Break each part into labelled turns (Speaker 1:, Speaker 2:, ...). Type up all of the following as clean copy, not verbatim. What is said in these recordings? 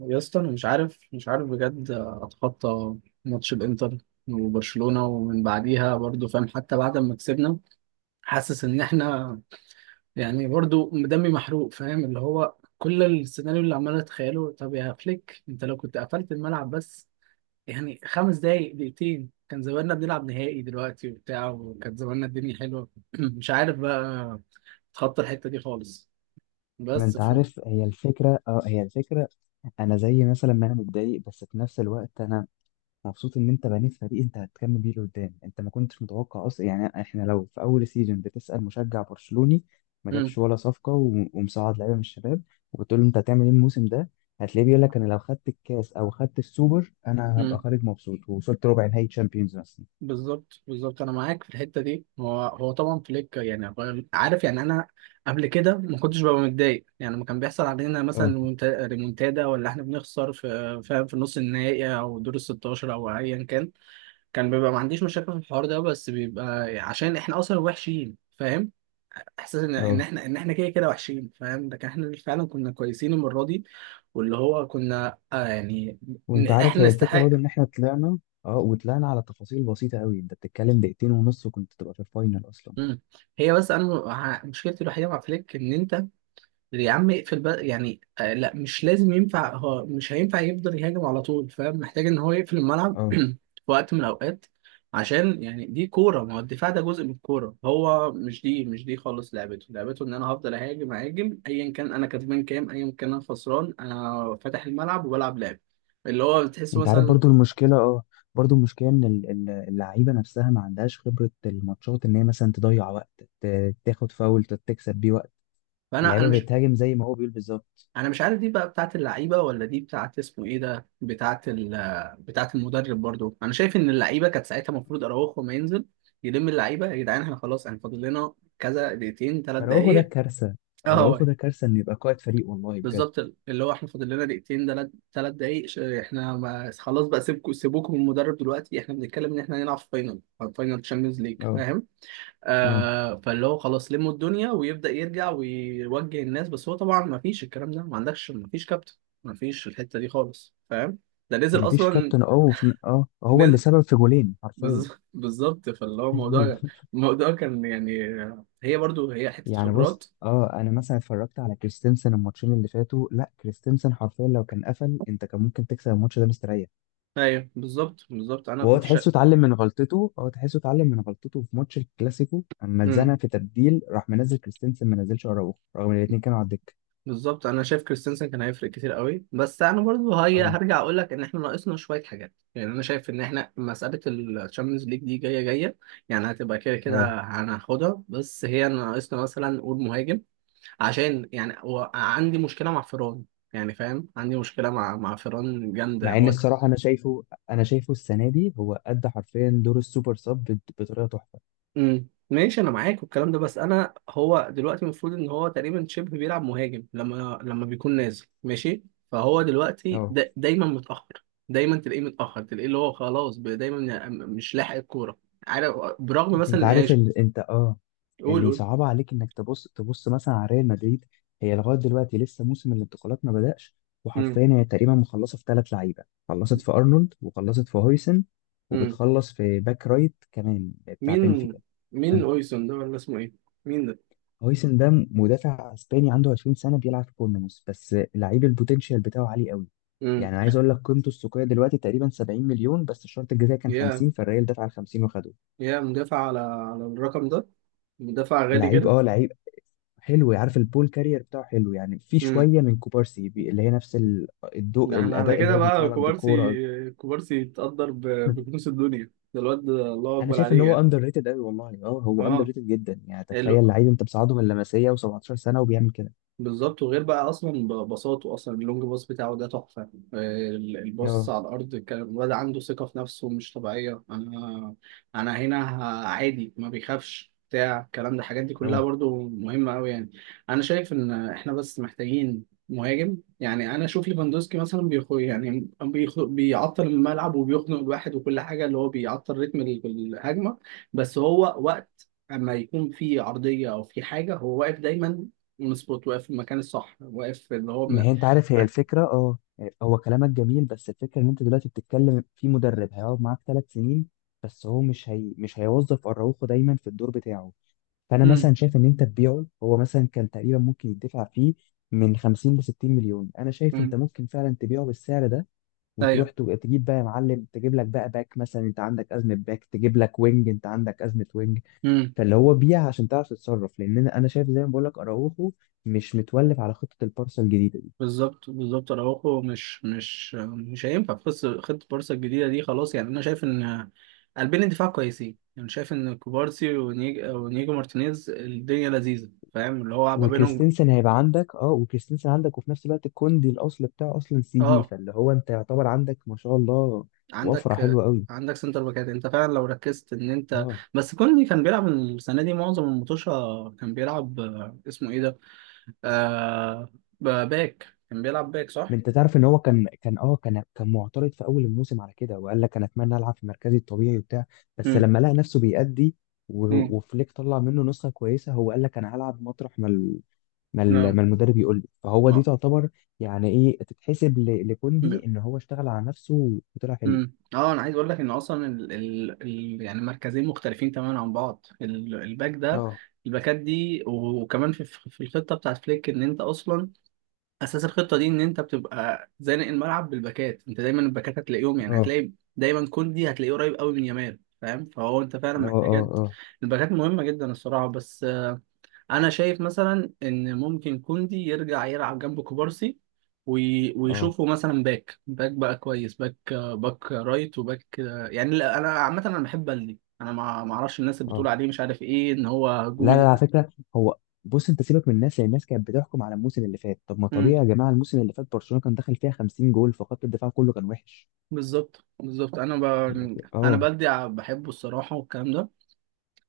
Speaker 1: يا اسطى انا مش عارف بجد اتخطى ماتش الانتر وبرشلونة، ومن بعديها برضو فاهم. حتى بعد ما كسبنا حاسس ان احنا يعني برضو دمي محروق فاهم، اللي هو كل السيناريو اللي عمال اتخيله. طب يا فليك انت لو كنت قفلت الملعب بس يعني خمس دقايق، دقيقتين، كان زماننا بنلعب نهائي دلوقتي وبتاع، وكان زماننا الدنيا حلوة. مش عارف بقى اتخطى الحتة دي خالص،
Speaker 2: ما
Speaker 1: بس
Speaker 2: انت
Speaker 1: ف.
Speaker 2: عارف، هي الفكرة. انا زي مثلا ما انا متضايق، بس في نفس الوقت انا مبسوط ان انت بنيت فريق انت هتكمل بيه لقدام. انت ما كنتش متوقع اصلا. يعني احنا لو في اول سيزون بتسأل مشجع برشلوني ما
Speaker 1: مم.
Speaker 2: جابش ولا صفقة و- ومصعد لعيبة من الشباب، وبتقول له انت هتعمل ايه الموسم ده، هتلاقيه بيقول لك انا لو خدت الكاس او خدت السوبر انا هبقى
Speaker 1: مم.
Speaker 2: خارج مبسوط، ووصلت ربع نهائي تشامبيونز مثلا.
Speaker 1: بالظبط بالظبط، انا معاك في الحته دي. هو طبعا فليك يعني عارف. يعني انا قبل كده ما كنتش ببقى متضايق، يعني لما كان بيحصل علينا مثلا
Speaker 2: اه.
Speaker 1: ريمونتادا، ولا احنا بنخسر في فاهم في نص النهائي او دور ال 16 او ايا كان، كان بيبقى ما عنديش مشاكل في الحوار ده، بس بيبقى عشان احنا اصلا وحشين فاهم، احساس ان ان
Speaker 2: اه.
Speaker 1: احنا ان احنا كده كده وحشين فاهم. لكن احنا فعلا كنا كويسين المره دي، واللي هو كنا آه يعني إن
Speaker 2: وانت عارف،
Speaker 1: احنا
Speaker 2: هي الفكره برضو ان
Speaker 1: نستحق.
Speaker 2: احنا طلعنا اه وطلعنا على تفاصيل بسيطه قوي. انت بتتكلم دقيقتين ونص وكنت تبقى في الفاينل اصلا.
Speaker 1: مم. هي بس انا مشكلتي الوحيده مع فليك ان انت يا عم اقفل بقى، يعني آه لا مش لازم، ينفع هو مش هينفع يفضل يهاجم على طول فاهم، محتاج ان هو يقفل الملعب
Speaker 2: اه.
Speaker 1: في وقت من الاوقات. عشان يعني دي كوره، ما هو الدفاع ده جزء من الكوره. هو مش دي خالص لعبته. لعبته ان انا هفضل اهاجم اهاجم، ايا كان انا كسبان كام، ايا كان انا خسران، انا فاتح الملعب وبلعب لعب، اللي هو بتحس
Speaker 2: انت عارف،
Speaker 1: مثلا.
Speaker 2: برضو المشكله ان اللعيبه نفسها ما عندهاش خبره الماتشات، ان هي مثلا تضيع وقت، تاخد فاول تكسب بيه وقت.
Speaker 1: فانا
Speaker 2: اللعيبه
Speaker 1: مش،
Speaker 2: بتهاجم زي ما هو بيقول بالظبط.
Speaker 1: انا مش عارف دي بقى بتاعت اللعيبه ولا دي بتاعت اسمه ايه ده، بتاعت ال، بتاعت المدرب. برضو انا شايف ان اللعيبه كانت ساعتها المفروض اراوخو ما ينزل، يلم اللعيبه يا جدعان. احنا خلاص احنا فاضل لنا كذا دقيقتين ثلاث
Speaker 2: اراوخو ده
Speaker 1: دقائق.
Speaker 2: كارثه. اراوخو
Speaker 1: اه
Speaker 2: ده كارثه انه يبقى قائد فريق، والله بجد.
Speaker 1: بالظبط، اللي هو احنا فاضل لنا دقيقتين ثلاث دقائق. احنا ما خلاص بقى، سيبوكم من المدرب دلوقتي. احنا بنتكلم ان احنا هنلعب فاينل، فاينل تشامبيونز ليج.
Speaker 2: اه. اه.
Speaker 1: آه، فاللي هو خلاص لموا الدنيا، ويبدأ يرجع ويوجه الناس، بس هو طبعا ما فيش الكلام ده، ما عندكش ما فيش كابتن، ما فيش الحتة دي خالص فاهم. ده نزل
Speaker 2: مفيش
Speaker 1: أصلا،
Speaker 2: كابتن. هو اللي
Speaker 1: نزل.
Speaker 2: سبب في جولين حرفيا.
Speaker 1: بالظبط، فاللي هو الموضوع، الموضوع كان يعني، هي برضو هي حتة
Speaker 2: يعني بص،
Speaker 1: خبرات.
Speaker 2: انا مثلا اتفرجت على كريستنسن الماتشين اللي فاتوا. لا، كريستنسن حرفيا لو كان قفل انت كان ممكن تكسب الماتش ده مستريح.
Speaker 1: ايوه بالظبط بالظبط، انا
Speaker 2: وهو
Speaker 1: كنت شا...
Speaker 2: تحسه اتعلم من غلطته هو تحسه اتعلم من غلطته في ماتش الكلاسيكو. اما
Speaker 1: مم.
Speaker 2: اتزنق في تبديل راح منزل كريستنسن، ما نزلش اراوخو رغم ان الاثنين كانوا على الدكه.
Speaker 1: بالظبط، انا شايف كريستنسن كان هيفرق كتير قوي. بس انا برضو هي
Speaker 2: اه.
Speaker 1: هرجع اقول لك ان احنا ناقصنا شويه حاجات. يعني انا شايف ان احنا مساله الشامبيونز ليج دي جايه جايه، يعني هتبقى كده
Speaker 2: اه.
Speaker 1: كده هناخدها. بس هي ناقصنا مثلا نقول مهاجم، عشان يعني هو عندي مشكله مع فيران، يعني فاهم عندي مشكله مع فيران جامده
Speaker 2: مع ان
Speaker 1: هو.
Speaker 2: الصراحه انا شايفه السنه دي هو ادى حرفيا دور السوبر سب بطريقه تحفه.
Speaker 1: ماشي، انا معاك والكلام ده. بس انا هو دلوقتي المفروض ان هو تقريبا شبه بيلعب مهاجم لما بيكون نازل ماشي. فهو دلوقتي
Speaker 2: اه.
Speaker 1: دا دايما متاخر، دايما تلاقيه متاخر، تلاقيه اللي هو خلاص دايما مش لاحق الكوره. عارف، برغم
Speaker 2: انت
Speaker 1: مثلا يعني
Speaker 2: عارف
Speaker 1: ش-.
Speaker 2: ال... انت اه
Speaker 1: قول
Speaker 2: اللي
Speaker 1: قول
Speaker 2: صعب عليك انك تبص مثلا على ريال مدريد. هي لغايه دلوقتي لسه موسم الانتقالات ما بدأش،
Speaker 1: امم.
Speaker 2: وحرفيا هي تقريبا مخلصه في ثلاث لعيبه. خلصت في ارنولد، وخلصت في هويسن،
Speaker 1: امم.
Speaker 2: وبتخلص في باك رايت كمان بتاع
Speaker 1: مين،
Speaker 2: بنفيكا.
Speaker 1: مين
Speaker 2: فانت-
Speaker 1: اويسون ده ولا اسمه ايه؟ مين ده؟
Speaker 2: هويسن ده مدافع اسباني عنده 20 سنه، بيلعب في بورنموث، بس لعيب البوتنشال بتاعه عالي قوي.
Speaker 1: امم.
Speaker 2: يعني عايز اقول لك قيمته السوقيه دلوقتي تقريبا 70 مليون، بس الشرط الجزائي كان
Speaker 1: يا،
Speaker 2: 50، فالريال دفع ال 50 وخده.
Speaker 1: يا مدافع على على الرقم ده؟ مدافع غالي
Speaker 2: لعيب
Speaker 1: كده.
Speaker 2: اه لعيب حلو. عارف، البول كارير بتاعه حلو. يعني في شويه من كوبارسي، اللي هي نفس ال-
Speaker 1: ده
Speaker 2: الضوء
Speaker 1: احنا على
Speaker 2: الاداء اللي
Speaker 1: كده
Speaker 2: هو بيطلع
Speaker 1: بقى
Speaker 2: لك
Speaker 1: كوبارسي،
Speaker 2: بالكوره.
Speaker 1: كوبارسي يتقدر ب-، بكنوز الدنيا ده. الواد ده الله
Speaker 2: انا
Speaker 1: اكبر
Speaker 2: شايف ان
Speaker 1: عليه
Speaker 2: هو
Speaker 1: يعني.
Speaker 2: اندر ريتد قوي، والله. اه هو اندر
Speaker 1: اه.
Speaker 2: ريتد جدا. يعني
Speaker 1: ال-.
Speaker 2: تخيل لعيب انت بتصعده من اللمسيه و17 سنه وبيعمل كده.
Speaker 1: بالظبط، وغير بقى اصلا بساطه، اصلا اللونج باص بتاعه ده تحفه. آه، الباص
Speaker 2: اه.
Speaker 1: على الارض، كان الواد عنده ثقه في نفسه مش طبيعيه. انا، انا هنا عادي، ما بيخافش بتاع الكلام ده. الحاجات دي كلها
Speaker 2: اه.
Speaker 1: برضو مهمه قوي يعني. انا شايف ان احنا بس محتاجين مهاجم. يعني انا اشوف ليفاندوسكي مثلا بيخو، يعني بيعطل الملعب، وبيخنق الواحد وكل حاجه، اللي هو بيعطل رتم الهجمه. بس هو وقت اما يكون في عرضيه او في حاجه، هو واقف دايما مظبوط، واقف في المكان الصح، واقف في اللي هو
Speaker 2: ما
Speaker 1: م...
Speaker 2: هي انت عارف هي
Speaker 1: هت-.
Speaker 2: الفكره. اه هو كلامك جميل، بس الفكره ان انت دلوقتي بتتكلم في مدرب هيقعد معاك 3 سنين. بس هو مش هيوظف اراوخو دايما في الدور بتاعه. فانا
Speaker 1: مم.
Speaker 2: مثلا شايف ان انت تبيعه. هو مثلا كان تقريبا ممكن يدفع فيه من 50 ل 60 مليون. انا شايف انت
Speaker 1: مم.
Speaker 2: ممكن فعلا تبيعه بالسعر ده، وتروح
Speaker 1: ايوه.
Speaker 2: تجيب بقى يا معلم. تجيب لك بقى باك مثلا، انت عندك ازمه باك. تجيب لك وينج، انت عندك ازمه وينج.
Speaker 1: مم.
Speaker 2: فاللي هو بيع عشان تعرف تتصرف، لان انا شايف زي ما بقول لك، اراوخو مش متولف على خطه البارسا الجديده دي.
Speaker 1: بالظبط بالظبط، اراوخو مش هينفع في خطه بارسا الجديده دي خلاص. يعني انا شايف ان قلبين الدفاع كويسين، يعني شايف ان كوبارسي ونيجو مارتينيز الدنيا لذيذه فاهم اللي هو ما بينهم.
Speaker 2: وكريستنسن عندك، وفي نفس الوقت الكوندي الاصل بتاعه اصلا سي بي،
Speaker 1: اه.
Speaker 2: فاللي هو انت يعتبر عندك، ما شاء الله، وفره
Speaker 1: عندك،
Speaker 2: حلوه قوي.
Speaker 1: عندك سنتر باكات انت فعلا لو ركزت ان انت.
Speaker 2: اه.
Speaker 1: بس كوني كان بيلعب السنه دي معظم المطوشه، كان بيلعب آه، اسمه ايه ده، آه، باك. كان بيلعب باك، صح؟
Speaker 2: ما انت تعرف ان هو كان كان اه كان كان معترض في اول الموسم على كده، وقال لك انا اتمنى العب في مركزي الطبيعي وبتاع. بس
Speaker 1: امم.
Speaker 2: لما لقى نفسه بيأدي،
Speaker 1: امم.
Speaker 2: و- وفليك طلع منه نسخه كويسه، هو قال لك انا هلعب مطرح ما ال- ما ال-
Speaker 1: نعم.
Speaker 2: ما المدرب يقول لي. فهو دي
Speaker 1: نعم.
Speaker 2: تعتبر، يعني ايه، تتحسب ل- لكوندي ان هو اشتغل على نفسه وطلع حلو.
Speaker 1: امم، اه، انا عايز اقول لك ان اصلا ال... ال... ال... يعني مركزين مختلفين تماما عن بعض، ال... الباك ده،
Speaker 2: اه.
Speaker 1: الباكات دي. وكمان في في الخطه بتاعت فليك، ان انت اصلا اساس الخطه دي ان انت بتبقى زانق الملعب بالباكات. انت دايما الباكات هتلاقيهم، يعني
Speaker 2: اه.
Speaker 1: هتلاقي دايما كوندي هتلاقيه قريب قوي من يامال فاهم. فهو انت فعلا
Speaker 2: اه. اه.
Speaker 1: محتاجات
Speaker 2: اه.
Speaker 1: الباكات، مهمه جدا الصراحه. بس انا شايف مثلا ان ممكن كوندي يرجع يلعب جنب كوبارسي،
Speaker 2: اه.
Speaker 1: ويشوفه مثلا باك، باك كويس. باك باك رايت، وباك آه، يعني لا، انا عامه انا بحب بلدي، انا ما اعرفش الناس اللي بتقول
Speaker 2: اه.
Speaker 1: عليه مش عارف ايه ان هو هجومي
Speaker 2: لا، لا، على
Speaker 1: ده.
Speaker 2: فكره. هو، بص، انت سيبك من الناس، لان الناس كانت بتحكم على الموسم اللي فات. طب ما
Speaker 1: مم.
Speaker 2: طبيعي يا جماعه، الموسم اللي فات برشلونه كان دخل فيها 50 جول، فخط الدفاع كله كان وحش.
Speaker 1: بالظبط بالظبط، انا ب...
Speaker 2: لكن
Speaker 1: انا
Speaker 2: اه
Speaker 1: بلدي بحبه الصراحه، والكلام ده.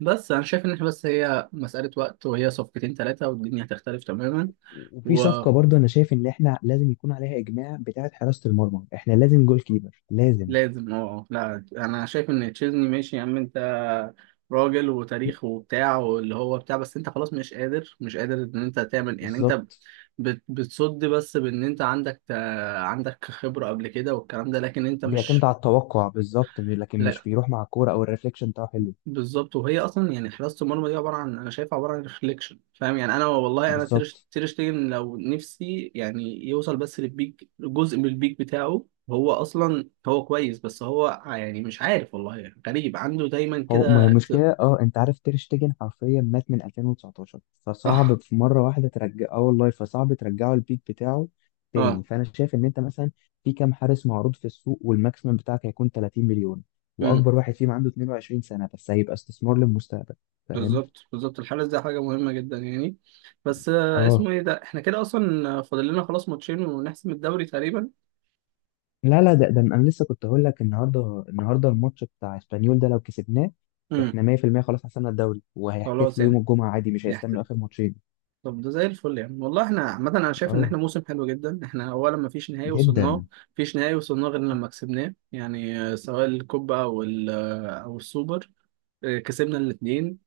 Speaker 1: بس انا شايف ان احنا بس هي مساله وقت، وهي صفقتين ثلاثه والدنيا هتختلف تماما.
Speaker 2: وفي صفقة برضو أنا شايف إن إحنا لازم يكون عليها إجماع، بتاعة حراسة المرمى. إحنا لازم جول كيبر، لازم.
Speaker 1: لازم اه آه. لا انا شايف ان تشيزني ماشي يا عم، انت راجل وتاريخ وبتاع، واللي هو بتاع. بس انت خلاص مش قادر ان انت تعمل يعني انت
Speaker 2: بالظبط.
Speaker 1: بتصد، بس بان انت عندك، عندك خبرة قبل كده والكلام ده، لكن انت
Speaker 2: بيعتمد
Speaker 1: مش.
Speaker 2: على التوقع بالظبط، لكن مش
Speaker 1: لا
Speaker 2: بيروح مع الكورة، أو الريفليكشن بتاعه حلو.
Speaker 1: بالظبط. وهي اصلا يعني حراسه المرمى دي عباره عن، انا شايفها عباره عن ريفليكشن فاهم يعني. انا والله انا تير
Speaker 2: بالظبط.
Speaker 1: تير شتيجن لو نفسي يعني يوصل بس للبيك، جزء من البيك بتاعه، هو اصلا هو كويس. بس هو يعني مش عارف والله، يعني غريب عنده دايما
Speaker 2: هو، ما هي
Speaker 1: كده ت-.
Speaker 2: المشكلة، انت عارف تير شتيجن حرفيا مات من 2019،
Speaker 1: اه.
Speaker 2: فصعب في مرة واحدة ترجع. اه والله، فصعب ترجعه البيك بتاعه تاني.
Speaker 1: اه.
Speaker 2: فانا شايف ان انت مثلا في كام حارس معروض في السوق، والماكسيمم بتاعك هيكون 30 مليون،
Speaker 1: امم
Speaker 2: واكبر واحد فيهم عنده 22 سنة، بس هيبقى استثمار للمستقبل، فاهم.
Speaker 1: بالظبط بالظبط، الحارس ده حاجه مهمه جدا يعني. بس آه،
Speaker 2: اه.
Speaker 1: اسمه ايه ده، احنا كده اصلا فاضل لنا خلاص ماتشين ونحسم الدوري تقريبا.
Speaker 2: لا، لا، ده. انا لسه كنت هقول لك النهارده الماتش بتاع اسبانيول ده لو كسبناه،
Speaker 1: امم.
Speaker 2: احنا 100% خلاص حسمنا الدوري،
Speaker 1: خلاص
Speaker 2: وهيحتفلوا يوم
Speaker 1: يعني.
Speaker 2: الجمعة عادي، مش هيستنوا اخر ماتشين.
Speaker 1: طب ده زي الفل يعني والله. احنا عامة انا شايف ان
Speaker 2: اه،
Speaker 1: احنا موسم حلو جدا. احنا اولا ما فيش نهائي وصلناه،
Speaker 2: جدا.
Speaker 1: فيش نهائي وصلناه غير لما كسبناه، يعني آه، سواء الكوبا او ال- آه، او السوبر. آه، كسبنا الاثنين.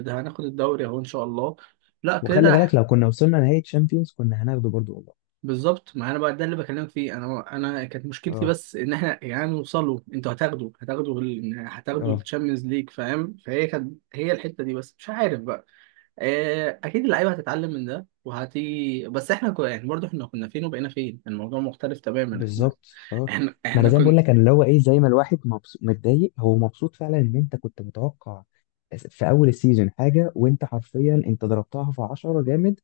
Speaker 1: ده هناخد الدوري اهو ان شاء الله. لا
Speaker 2: وخلي
Speaker 1: كده
Speaker 2: بالك،
Speaker 1: ح-.
Speaker 2: لو كنا وصلنا نهائي تشامبيونز كنا هناخده برضو، والله.
Speaker 1: بالظبط، ما انا بقى ده اللي بكلمك فيه. انا، انا كانت مشكلتي
Speaker 2: اه.
Speaker 1: بس ان احنا يعني نوصلوا، انتوا هتاخدوا ال-، هتاخدوا
Speaker 2: اه.
Speaker 1: الشامبيونز ليج فاهم. فهي كانت هي الحتة دي بس، مش عارف بقى. آه، اكيد اللعيبه هتتعلم من ده وهتيجي. بس احنا كنا يعني برضه احنا كنا فين وبقينا فين، الموضوع مختلف تماما. احنا،
Speaker 2: بالظبط. اه.
Speaker 1: احنا
Speaker 2: ما انا
Speaker 1: احنا
Speaker 2: زي ما بقول
Speaker 1: كنا.
Speaker 2: لك، انا اللي هو ايه، زي ما الواحد مبسوط متضايق. هو مبسوط فعلا ان انت كنت متوقع في اول السيزون حاجه، وانت حرفيا انت ضربتها في 10 جامد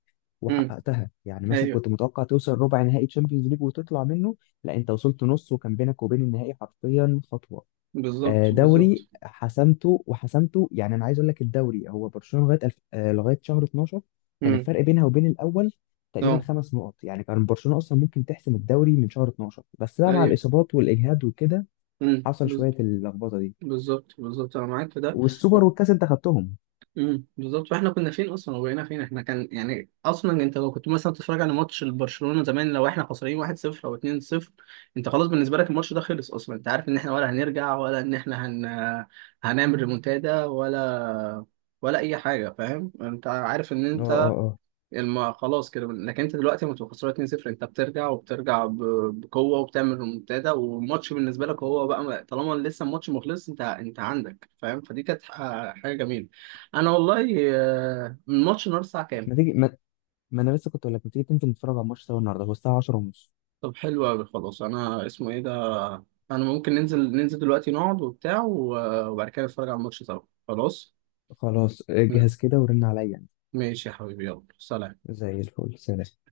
Speaker 1: امم.
Speaker 2: وحققتها. يعني مثلا
Speaker 1: ايوه
Speaker 2: كنت متوقع توصل ربع نهائي تشامبيونز ليج وتطلع منه، لا انت وصلت نص، وكان بينك وبين النهائي حرفيا خطوه.
Speaker 1: بالظبط
Speaker 2: آه،
Speaker 1: بالظبط.
Speaker 2: دوري حسمته وحسمته. يعني انا عايز اقول لك، الدوري هو برشلونه لغايه شهر 12، كان
Speaker 1: امم.
Speaker 2: الفرق بينها وبين الاول تقريبا
Speaker 1: اه.
Speaker 2: خمس نقط. يعني كان برشلونه اصلا ممكن تحسم الدوري من شهر 12، بس بقى مع
Speaker 1: ايوه.
Speaker 2: الاصابات والاجهاد وكده حصل
Speaker 1: بز-.
Speaker 2: شويه اللخبطه دي.
Speaker 1: بالظبط بالظبط انا معاك في ده.
Speaker 2: والسوبر والكاس انت خدتهم.
Speaker 1: بالظبط، فاحنا كنا فين اصلا وبقينا فين. احنا كان يعني اصلا انت لو كنت مثلا بتتفرج على ماتش برشلونة زمان، لو احنا خسرانين 1-0 او 2-0، انت خلاص بالنسبه لك الماتش ده خلص اصلا. انت عارف ان احنا ولا هنرجع، ولا ان احنا هن...، هنعمل ريمونتادا، ولا ولا اي حاجه فاهم. انت عارف ان
Speaker 2: اه. اه.
Speaker 1: انت
Speaker 2: اه.
Speaker 1: الم...، خلاص كده. لكن انت دلوقتي لما تبقى خسران 2-0 انت بترجع، وبترجع ب...، بقوه وبتعمل ريمونتادا، والماتش بالنسبه لك هو بقى م- طالما لسه الماتش مخلص انت، انت عندك فاهم. فدي كانت حاجه جميله. انا والله آه، الماتش النهارده الساعه كام؟
Speaker 2: ما تيجي ما, ما انا لسه كنت اقول لك، ما تيجي تنزل نتفرج على الماتش سوا النهارده، هو الساعه 10 ونص.
Speaker 1: طب حلو قوي خلاص. انا اسمه ايه ده، انا ممكن ننزل دلوقتي، نقعد وبتاع وبعد كده نتفرج على الماتش سوا. خلاص.
Speaker 2: خلاص،
Speaker 1: م-
Speaker 2: اجهز كده ورن عليا يعني.
Speaker 1: ماشي يا حبيبي، يلا سلام.
Speaker 2: زي الفل، سلام.